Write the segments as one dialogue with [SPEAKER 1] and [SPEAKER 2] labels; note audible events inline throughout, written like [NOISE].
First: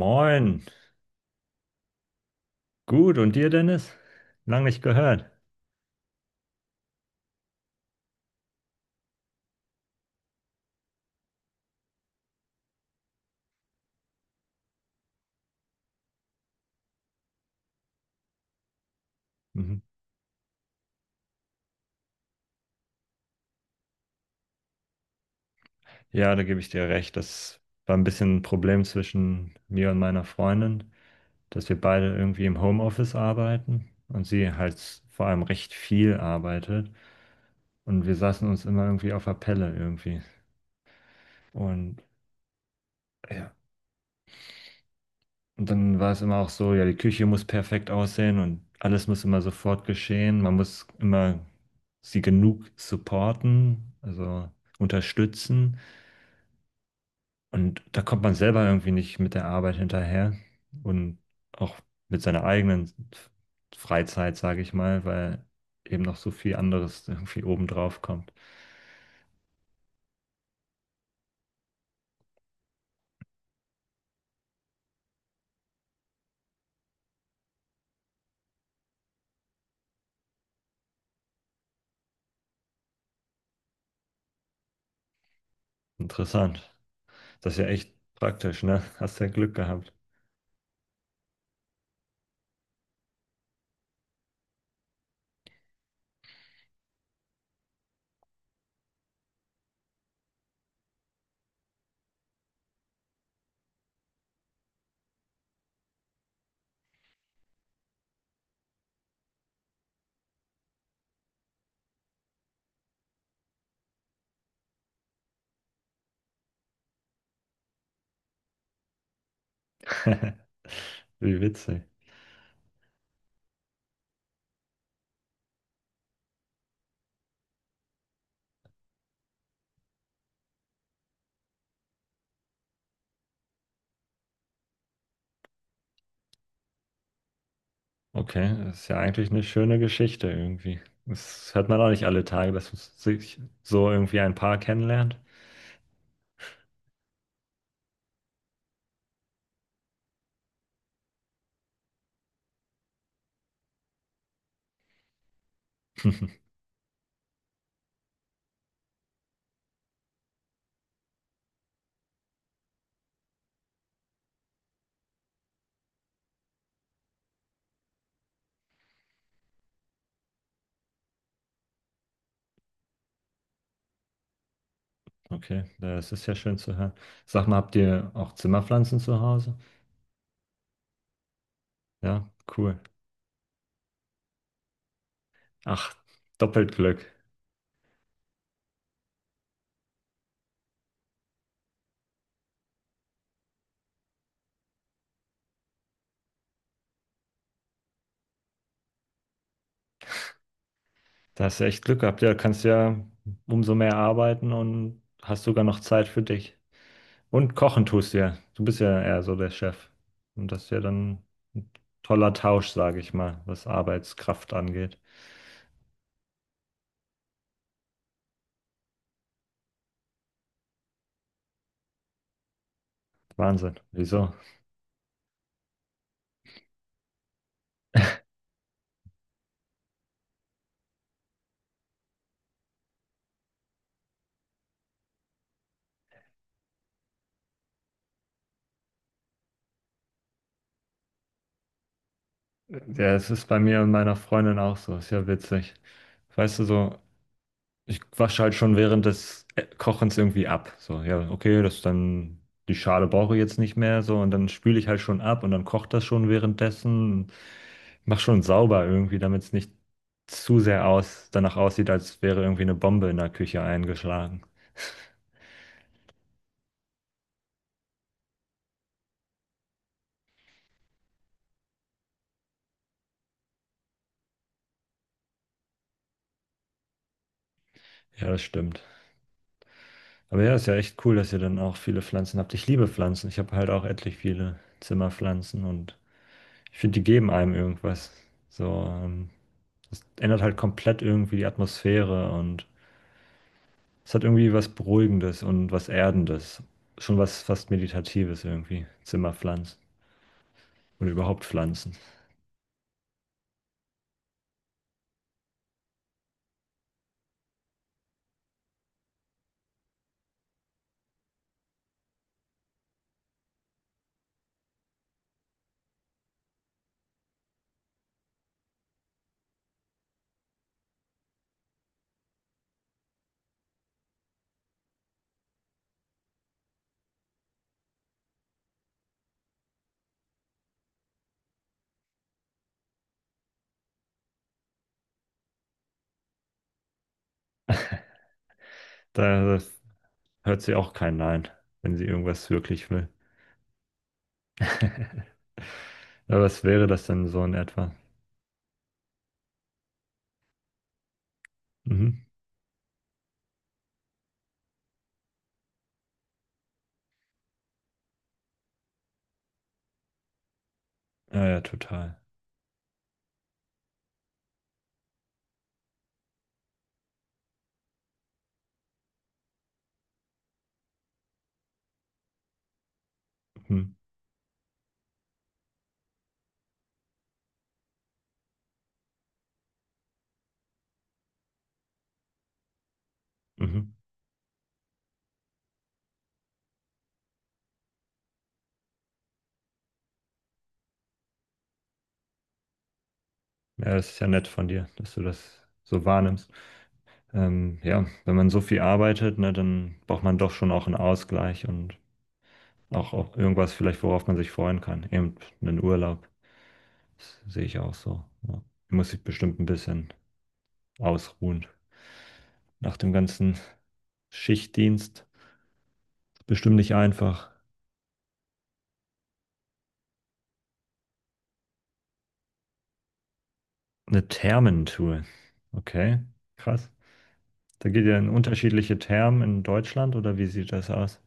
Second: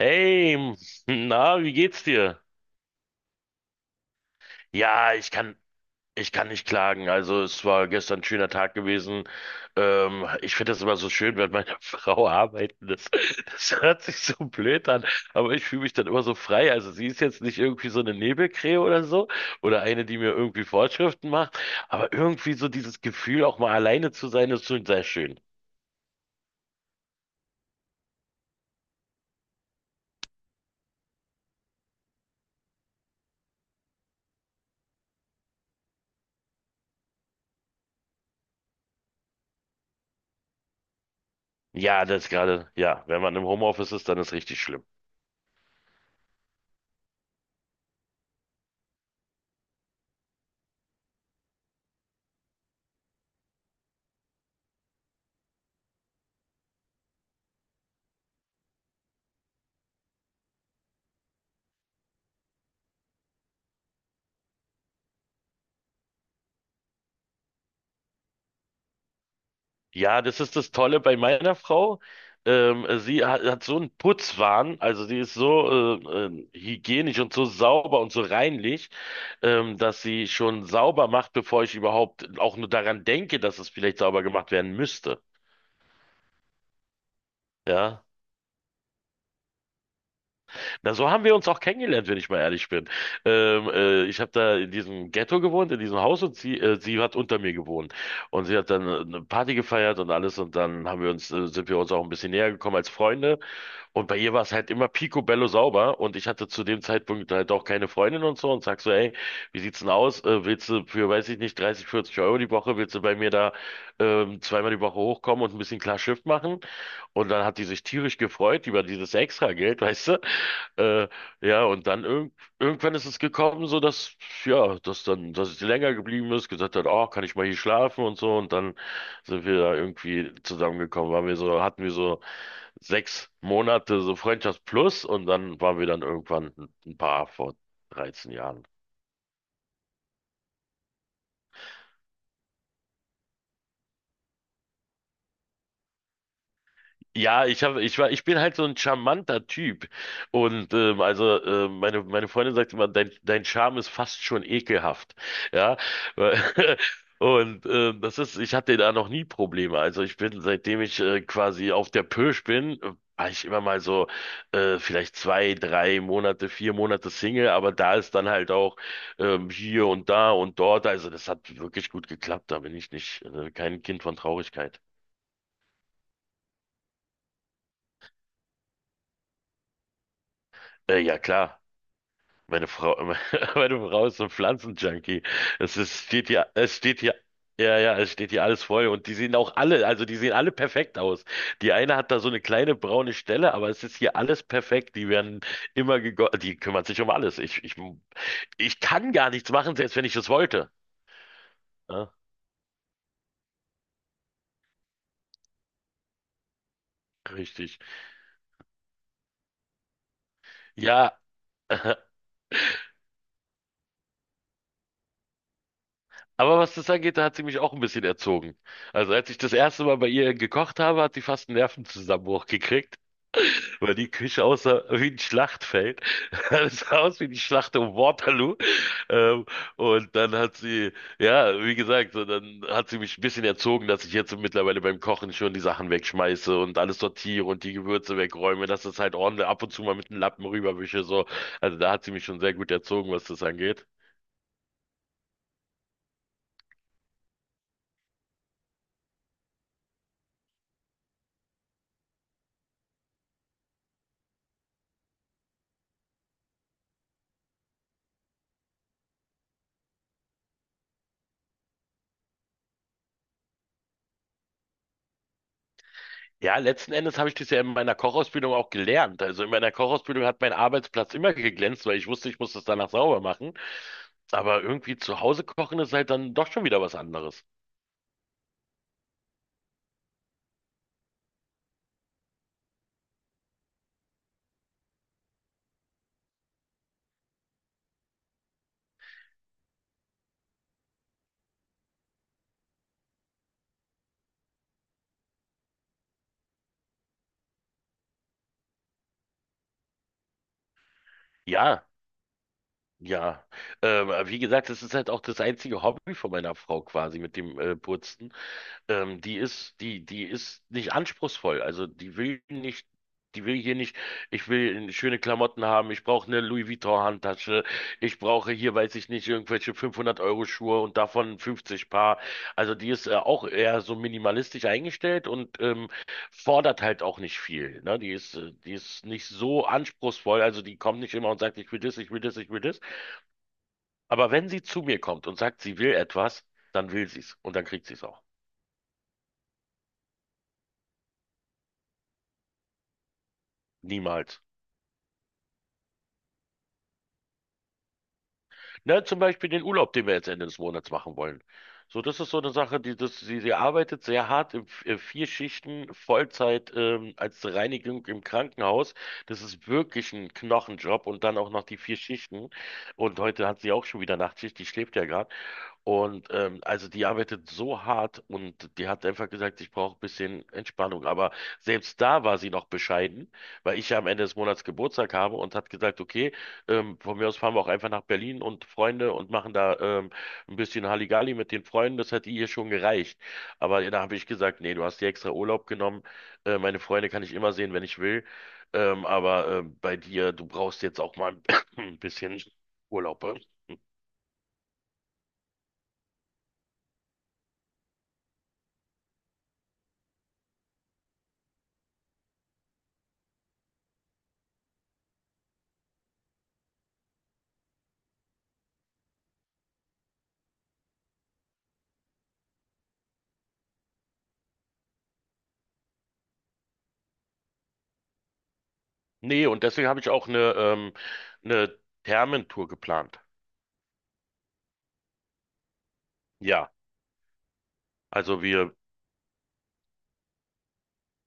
[SPEAKER 1] Moin.
[SPEAKER 2] [LAUGHS] na, wie geht's dir?
[SPEAKER 1] Gut, und dir, Dennis? Lang nicht
[SPEAKER 2] Ja,
[SPEAKER 1] gehört.
[SPEAKER 2] ich kann nicht klagen. Also es war gestern ein schöner Tag gewesen. Ich finde das immer so schön, wenn meine [LAUGHS] Frau arbeiten ist. [LAUGHS] Das hört sich so blöd an, aber ich fühle mich dann immer so frei. Also sie ist jetzt nicht irgendwie so eine Nebelkrähe oder so oder
[SPEAKER 1] Mhm.
[SPEAKER 2] eine, die mir irgendwie Vorschriften macht, aber irgendwie so dieses Gefühl, auch mal alleine zu sein, ist schon sehr schön.
[SPEAKER 1] Ja, da gebe ich dir recht. Das war ein bisschen ein Problem zwischen mir und meiner Freundin, dass wir beide irgendwie im Homeoffice arbeiten und sie halt vor allem recht viel arbeitet. Und wir saßen uns immer irgendwie auf der Pelle irgendwie. Und
[SPEAKER 2] Ja, das gerade, ja, wenn man im
[SPEAKER 1] ja,
[SPEAKER 2] Homeoffice ist, dann ist richtig schlimm.
[SPEAKER 1] und dann war es immer auch so, ja, die Küche muss perfekt aussehen und alles muss immer sofort geschehen. Man muss immer sie genug supporten, also unterstützen. Und da kommt man selber irgendwie nicht mit der Arbeit hinterher und auch mit seiner eigenen Freizeit, sage ich mal, weil eben noch so viel anderes irgendwie obendrauf kommt.
[SPEAKER 2] Ja, das ist das Tolle bei meiner Frau. Sie hat so einen Putzwahn, also sie ist so hygienisch und so sauber und so reinlich, dass sie schon sauber macht, bevor ich überhaupt auch nur daran denke, dass es vielleicht sauber gemacht werden müsste.
[SPEAKER 1] Interessant. Das ist ja echt
[SPEAKER 2] Ja,
[SPEAKER 1] praktisch, ne? Hast ja Glück gehabt.
[SPEAKER 2] na so haben wir uns auch kennengelernt, wenn ich mal ehrlich bin. Ich habe da in diesem Ghetto gewohnt, in diesem Haus und sie hat unter mir gewohnt. Und sie hat dann eine Party gefeiert und alles und dann sind wir uns auch ein bisschen näher gekommen als Freunde. Und bei ihr war es halt immer picobello sauber und ich hatte zu dem Zeitpunkt halt auch keine Freundin und so und sag so, ey, wie sieht's denn aus? Willst du für, weiß ich nicht, 30, 40 Euro die Woche, willst du bei mir da zweimal die Woche hochkommen und ein bisschen klar Schiff machen? Und dann hat die sich tierisch gefreut über dieses Extrageld, [LAUGHS] weißt du?
[SPEAKER 1] [LAUGHS]
[SPEAKER 2] Äh,
[SPEAKER 1] Wie
[SPEAKER 2] ja,
[SPEAKER 1] witzig.
[SPEAKER 2] und dann irgendwann ist es gekommen, so dass, ja, dass sie länger geblieben ist, gesagt hat, oh, kann ich mal hier schlafen und so. Und dann sind wir da irgendwie zusammengekommen, waren wir so, hatten wir so 6 Monate so Freundschaft plus und dann waren wir dann irgendwann ein Paar vor 13
[SPEAKER 1] Okay,
[SPEAKER 2] Jahren.
[SPEAKER 1] das ist ja eigentlich eine schöne Geschichte irgendwie. Das hört man auch nicht alle Tage, dass man sich so irgendwie ein Paar kennenlernt.
[SPEAKER 2] Ja, ich habe, ich war, ich bin halt so ein charmanter Typ. Und also meine Freundin sagt immer, dein Charme ist fast schon ekelhaft. Ja.
[SPEAKER 1] [LAUGHS]
[SPEAKER 2] [LAUGHS] Und ich hatte da noch nie Probleme. Also ich bin, seitdem ich quasi auf der Pirsch bin, war ich immer mal so vielleicht 2, 3 Monate, 4 Monate Single, aber da ist dann halt auch hier und da und dort. Also das hat wirklich gut geklappt. Da bin ich nicht kein Kind von Traurigkeit.
[SPEAKER 1] Okay, das ist ja schön zu hören. Sag mal, habt ihr auch Zimmerpflanzen zu Hause?
[SPEAKER 2] Ja klar.
[SPEAKER 1] Ja,
[SPEAKER 2] Meine
[SPEAKER 1] cool.
[SPEAKER 2] Frau, [LAUGHS] meine Frau ist so ein Pflanzenjunkie. Es
[SPEAKER 1] Ach,
[SPEAKER 2] ist, steht hier,
[SPEAKER 1] doppelt
[SPEAKER 2] es steht
[SPEAKER 1] Glück.
[SPEAKER 2] hier, ja, ja, es steht hier alles voll und die sehen auch alle, also die sehen alle perfekt aus. Die eine hat da so eine kleine braune Stelle, aber es ist hier alles perfekt. Die werden immer gegossen, die kümmert sich um alles. Ich kann gar nichts machen, selbst wenn ich es wollte.
[SPEAKER 1] Da hast du echt Glück
[SPEAKER 2] Ja,
[SPEAKER 1] gehabt. Ja, kannst ja umso mehr arbeiten und hast sogar noch Zeit für dich. Und
[SPEAKER 2] richtig.
[SPEAKER 1] kochen tust du ja. Du bist ja eher so der Chef. Und das ist ja
[SPEAKER 2] Ja,
[SPEAKER 1] dann ein
[SPEAKER 2] [LAUGHS]
[SPEAKER 1] toller Tausch, sage ich mal, was Arbeitskraft angeht.
[SPEAKER 2] aber was das angeht, da hat sie mich auch ein bisschen erzogen. Also als ich das erste Mal bei ihr gekocht habe, hat sie fast einen Nervenzusammenbruch gekriegt,
[SPEAKER 1] Wahnsinn.
[SPEAKER 2] weil die
[SPEAKER 1] Wieso?
[SPEAKER 2] Küche aussah wie ein Schlachtfeld. [LAUGHS] Es sah aus wie die Schlacht um Waterloo. Ähm, und dann hat sie, ja, wie gesagt, so, dann hat sie mich ein bisschen erzogen, dass ich jetzt mittlerweile beim Kochen schon die Sachen wegschmeiße und alles sortiere und die Gewürze wegräume, dass das halt ordentlich ab und zu mal mit dem Lappen rüberwische, so. Also da hat sie mich schon sehr gut erzogen,
[SPEAKER 1] Ja,
[SPEAKER 2] was
[SPEAKER 1] es
[SPEAKER 2] das
[SPEAKER 1] ist bei mir
[SPEAKER 2] angeht.
[SPEAKER 1] und meiner Freundin auch so. Ist ja witzig. Weißt du, so ich wasche halt schon während des Kochens irgendwie ab. So, ja, okay, das ist dann, die Schale brauche ich jetzt nicht mehr, so, und dann spüle ich halt schon ab und dann kocht das schon währenddessen. Mach schon sauber irgendwie, damit es nicht zu sehr aus, danach aussieht, als wäre irgendwie eine Bombe in der Küche eingeschlagen. [LAUGHS]
[SPEAKER 2] Ja, letzten Endes habe ich das ja in meiner Kochausbildung auch gelernt. Also in meiner Kochausbildung hat mein Arbeitsplatz immer geglänzt, weil ich wusste, ich muss das danach sauber machen. Aber irgendwie zu Hause kochen ist halt dann doch schon wieder was anderes.
[SPEAKER 1] Ja, das stimmt. Aber ja, ist ja echt cool, dass ihr dann auch viele Pflanzen habt. Ich liebe Pflanzen. Ich habe halt auch etlich viele Zimmerpflanzen und ich finde, die geben einem irgendwas. So, das ändert halt komplett irgendwie die Atmosphäre und es hat irgendwie was Beruhigendes und was Erdendes. Schon was fast Meditatives irgendwie. Zimmerpflanzen oder überhaupt
[SPEAKER 2] Ja,
[SPEAKER 1] Pflanzen.
[SPEAKER 2] ja. Wie gesagt, das ist halt auch das einzige Hobby von meiner Frau quasi mit dem Putzen. Die ist nicht anspruchsvoll. Also die will nicht, die will hier nicht, ich will schöne Klamotten haben, ich brauche eine Louis Vuitton-Handtasche, ich brauche hier, weiß ich nicht, irgendwelche 500-Euro-Schuhe und davon 50 Paar. Also die ist auch eher so minimalistisch eingestellt und fordert halt auch nicht viel. Ne? Die ist nicht so anspruchsvoll. Also die kommt nicht immer und sagt, ich will das, ich will das, ich will das. Aber wenn sie zu mir kommt und sagt, sie will etwas, dann will sie es und dann kriegt sie es auch.
[SPEAKER 1] Da hört sie auch kein Nein, wenn sie irgendwas wirklich will.
[SPEAKER 2] Niemals.
[SPEAKER 1] [LAUGHS] Aber was wäre das denn so in etwa?
[SPEAKER 2] Ne, zum Beispiel den Urlaub, den wir jetzt Ende des Monats machen wollen. So, das
[SPEAKER 1] Mhm.
[SPEAKER 2] ist so eine Sache, sie arbeitet sehr hart in vier Schichten, Vollzeit, als Reinigung im Krankenhaus. Das ist wirklich ein Knochenjob und dann
[SPEAKER 1] Ja,
[SPEAKER 2] auch
[SPEAKER 1] ja,
[SPEAKER 2] noch die vier
[SPEAKER 1] total.
[SPEAKER 2] Schichten. Und heute hat sie auch schon wieder Nachtschicht, die schläft ja gerade. Und also die arbeitet so hart und die hat einfach gesagt, ich brauche ein bisschen Entspannung. Aber selbst da war sie noch bescheiden, weil ich
[SPEAKER 1] Mhm.
[SPEAKER 2] ja am Ende des Monats Geburtstag habe und hat gesagt, okay, von mir aus fahren wir auch einfach nach Berlin und Freunde und machen da ein bisschen Halligalli mit den Freunden. Das hat ihr schon gereicht. Aber
[SPEAKER 1] Mhm.
[SPEAKER 2] da habe ich gesagt, nee, du hast dir extra Urlaub genommen. Meine Freunde kann ich immer sehen, wenn ich will. Aber bei dir, du brauchst jetzt auch mal [COUGHS] [CLEARS THROAT] ein bisschen Urlaub.
[SPEAKER 1] Ja, das ist ja nett von dir, dass du das so wahrnimmst. Ja, wenn man so viel arbeitet, ne, dann braucht man doch schon auch einen Ausgleich und auch, auch irgendwas vielleicht, worauf man sich freuen kann. Eben einen Urlaub. Das sehe ich auch so. Ja. Muss sich bestimmt ein bisschen ausruhen. Nach dem ganzen Schichtdienst. Bestimmt nicht einfach.
[SPEAKER 2] Nee, und deswegen habe ich auch eine Thermentour geplant.
[SPEAKER 1] Eine Thermentour. Okay,
[SPEAKER 2] Ja,
[SPEAKER 1] krass. Da geht ihr in
[SPEAKER 2] also wir,
[SPEAKER 1] unterschiedliche Thermen in Deutschland oder wie sieht das aus?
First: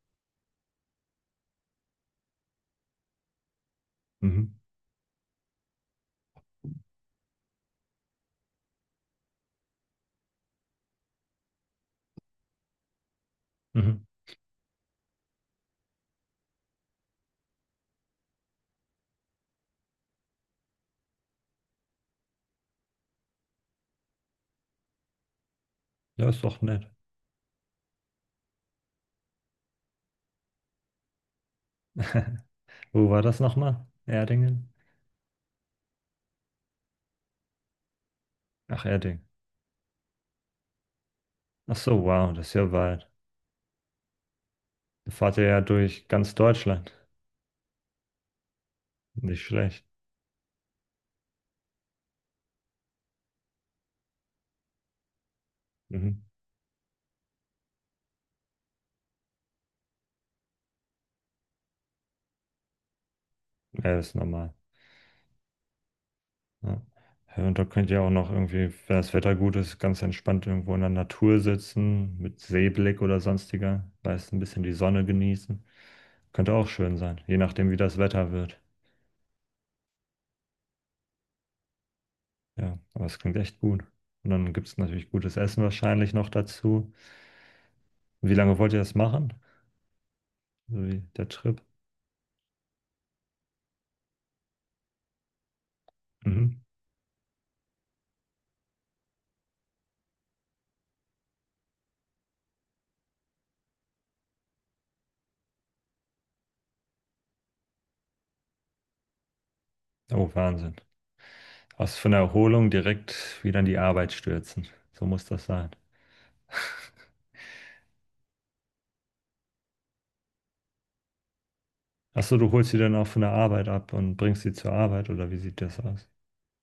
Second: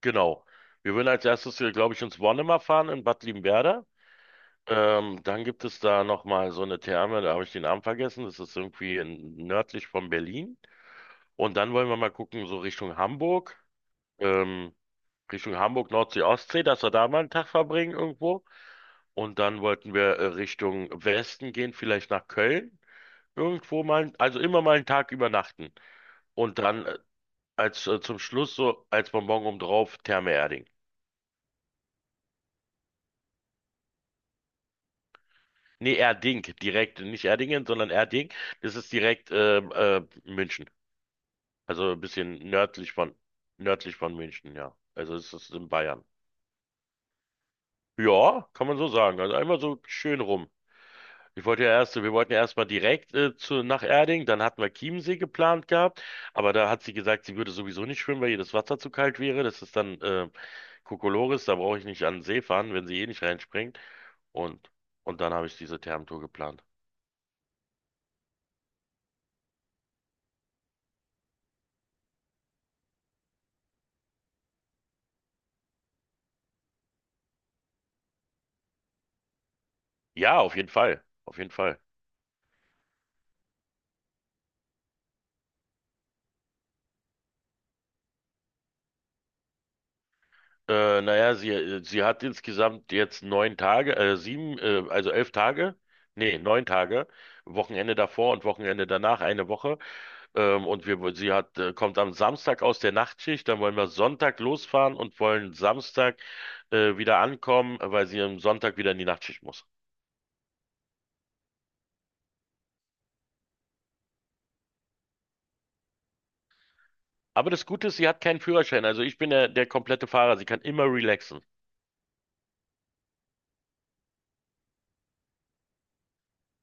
[SPEAKER 2] genau. Wir würden als erstes, glaube ich, ins Wonnemar fahren in Bad Liebenwerda.
[SPEAKER 1] Mhm.
[SPEAKER 2] Dann gibt es da nochmal so eine Therme, da habe ich den Namen vergessen. Das ist irgendwie nördlich von Berlin. Und dann wollen wir mal gucken, so
[SPEAKER 1] Mhm.
[SPEAKER 2] ähm, Richtung Hamburg, Nordsee, Ostsee, dass wir da mal einen Tag verbringen irgendwo. Und dann wollten wir Richtung Westen gehen, vielleicht nach Köln irgendwo mal, also immer mal einen Tag übernachten.
[SPEAKER 1] Ja, ist
[SPEAKER 2] Und
[SPEAKER 1] doch nett.
[SPEAKER 2] dann als zum Schluss so als Bonbon oben drauf Therme Erding.
[SPEAKER 1] [LAUGHS] Wo war das nochmal? Erdingen?
[SPEAKER 2] Nee, Erding, direkt, nicht Erdingen, sondern Erding. Das
[SPEAKER 1] Ach,
[SPEAKER 2] ist
[SPEAKER 1] Erding.
[SPEAKER 2] direkt München.
[SPEAKER 1] Ach
[SPEAKER 2] Also
[SPEAKER 1] so,
[SPEAKER 2] ein
[SPEAKER 1] wow,
[SPEAKER 2] bisschen
[SPEAKER 1] das ist ja
[SPEAKER 2] nördlich
[SPEAKER 1] weit.
[SPEAKER 2] von München, ja.
[SPEAKER 1] Da
[SPEAKER 2] Also es
[SPEAKER 1] fahrt ihr
[SPEAKER 2] ist
[SPEAKER 1] ja
[SPEAKER 2] in Bayern.
[SPEAKER 1] durch ganz Deutschland.
[SPEAKER 2] Ja, kann man so sagen. Also
[SPEAKER 1] Nicht
[SPEAKER 2] einmal so
[SPEAKER 1] schlecht.
[SPEAKER 2] schön rum. Ich wollte ja erst, wir wollten ja erstmal direkt nach Erding, dann hatten wir Chiemsee geplant gehabt,
[SPEAKER 1] Mhm.
[SPEAKER 2] aber da hat sie gesagt, sie würde sowieso nicht schwimmen, weil ihr das Wasser zu kalt wäre. Das ist dann Kokolores, da brauche ich nicht an den See fahren, wenn sie eh nicht reinspringt.
[SPEAKER 1] Ja, das ist normal.
[SPEAKER 2] Und, und dann habe ich diese Thermtour geplant.
[SPEAKER 1] Ja. Ja, und da könnt ihr auch noch irgendwie, wenn das Wetter gut ist, ganz entspannt irgendwo in der Natur sitzen, mit Seeblick oder sonstiger, weißt, ein bisschen die Sonne genießen. Könnte auch schön sein, je nachdem, wie das Wetter wird.
[SPEAKER 2] Ja, auf jeden Fall. Auf jeden Fall.
[SPEAKER 1] Ja, aber es klingt echt gut. Und dann gibt es natürlich gutes Essen wahrscheinlich noch dazu. Wie lange wollt ihr das machen? So wie der
[SPEAKER 2] Naja,
[SPEAKER 1] Trip?
[SPEAKER 2] sie hat insgesamt jetzt 9 Tage, sieben, also 11 Tage. Nee,
[SPEAKER 1] Mhm.
[SPEAKER 2] 9 Tage. Wochenende davor und Wochenende danach, eine Woche. Und wir, sie hat, kommt am Samstag aus der Nachtschicht, dann wollen wir Sonntag losfahren und wollen Samstag, wieder ankommen, weil sie am Sonntag wieder in die Nachtschicht muss.
[SPEAKER 1] Oh, Wahnsinn. Aus von der Erholung direkt wieder in die Arbeit stürzen. So muss das sein. [LAUGHS]
[SPEAKER 2] Aber das Gute ist, sie hat keinen Führerschein. Also ich bin der komplette Fahrer. Sie kann immer relaxen.
[SPEAKER 1] Ach so, du holst sie dann auch von der Arbeit ab und bringst sie zur Arbeit oder wie sieht das aus?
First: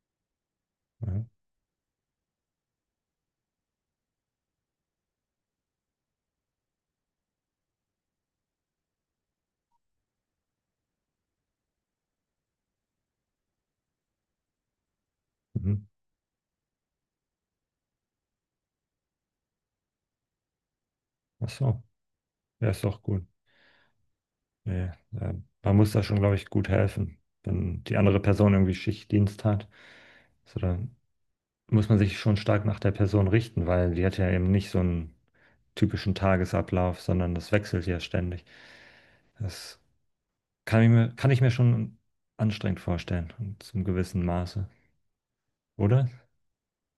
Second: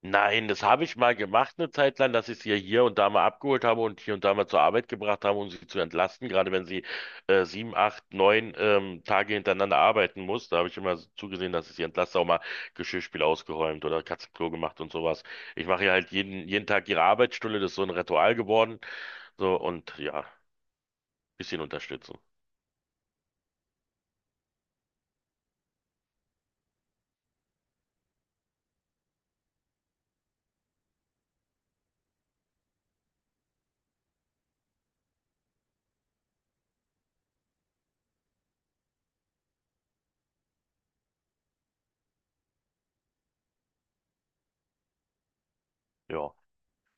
[SPEAKER 2] Nein, das habe ich mal
[SPEAKER 1] Ja.
[SPEAKER 2] gemacht eine Zeit lang, dass ich sie ja hier und da mal abgeholt habe und hier und da mal zur Arbeit gebracht habe, um sie zu entlasten, gerade wenn sie 7, 8, 9 Tage hintereinander arbeiten muss. Da habe ich immer zugesehen, dass ich sie entlaste, auch mal Geschirrspül ausgeräumt oder Katzenklo gemacht und sowas. Ich
[SPEAKER 1] Mhm.
[SPEAKER 2] mache ja halt jeden Tag ihre Arbeitsstunde, das ist so ein Ritual geworden. So und ja,
[SPEAKER 1] Ach
[SPEAKER 2] bisschen
[SPEAKER 1] so,
[SPEAKER 2] unterstützen.
[SPEAKER 1] ja, ist doch gut. Nee, ja. Man muss da schon, glaube ich, gut helfen, wenn die andere Person irgendwie Schichtdienst hat. So, dann muss man sich schon stark nach der Person richten, weil die hat ja eben nicht so einen typischen Tagesablauf, sondern das wechselt ja ständig. Das kann ich mir schon anstrengend vorstellen, und zum gewissen Maße, oder?
[SPEAKER 2] Ja.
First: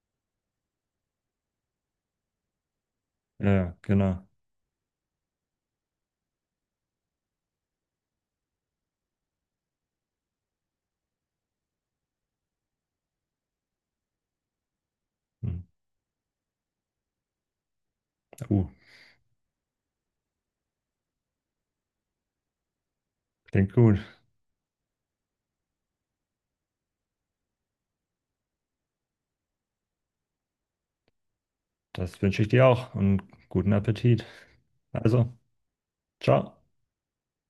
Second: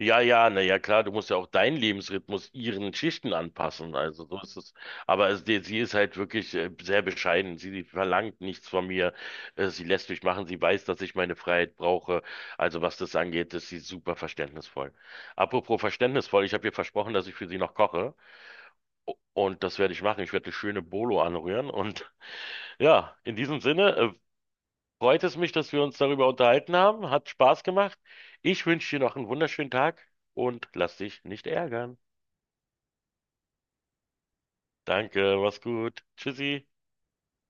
[SPEAKER 2] Ja, ja, na ja, klar, du musst ja auch deinen Lebensrhythmus ihren Schichten
[SPEAKER 1] Ja,
[SPEAKER 2] anpassen.
[SPEAKER 1] genau.
[SPEAKER 2] Also so ist es. Aber es, sie ist halt wirklich sehr bescheiden. Sie verlangt nichts von mir. Sie lässt mich machen. Sie weiß, dass ich meine Freiheit brauche. Also was das angeht, ist sie super verständnisvoll.
[SPEAKER 1] Hm.
[SPEAKER 2] Apropos verständnisvoll, ich habe ihr versprochen, dass ich für sie noch koche.
[SPEAKER 1] Uh,
[SPEAKER 2] Und das werde ich machen. Ich werde eine schöne Bolo anrühren. Und [LAUGHS] ja, in diesem
[SPEAKER 1] klingt
[SPEAKER 2] Sinne,
[SPEAKER 1] gut.
[SPEAKER 2] freut es mich, dass wir uns darüber unterhalten haben. Hat Spaß gemacht. Ich wünsche dir noch einen wunderschönen Tag und lass dich nicht ärgern.
[SPEAKER 1] Das wünsche ich dir auch und guten Appetit. Also,
[SPEAKER 2] Danke, mach's gut.
[SPEAKER 1] ciao.
[SPEAKER 2] Tschüssi.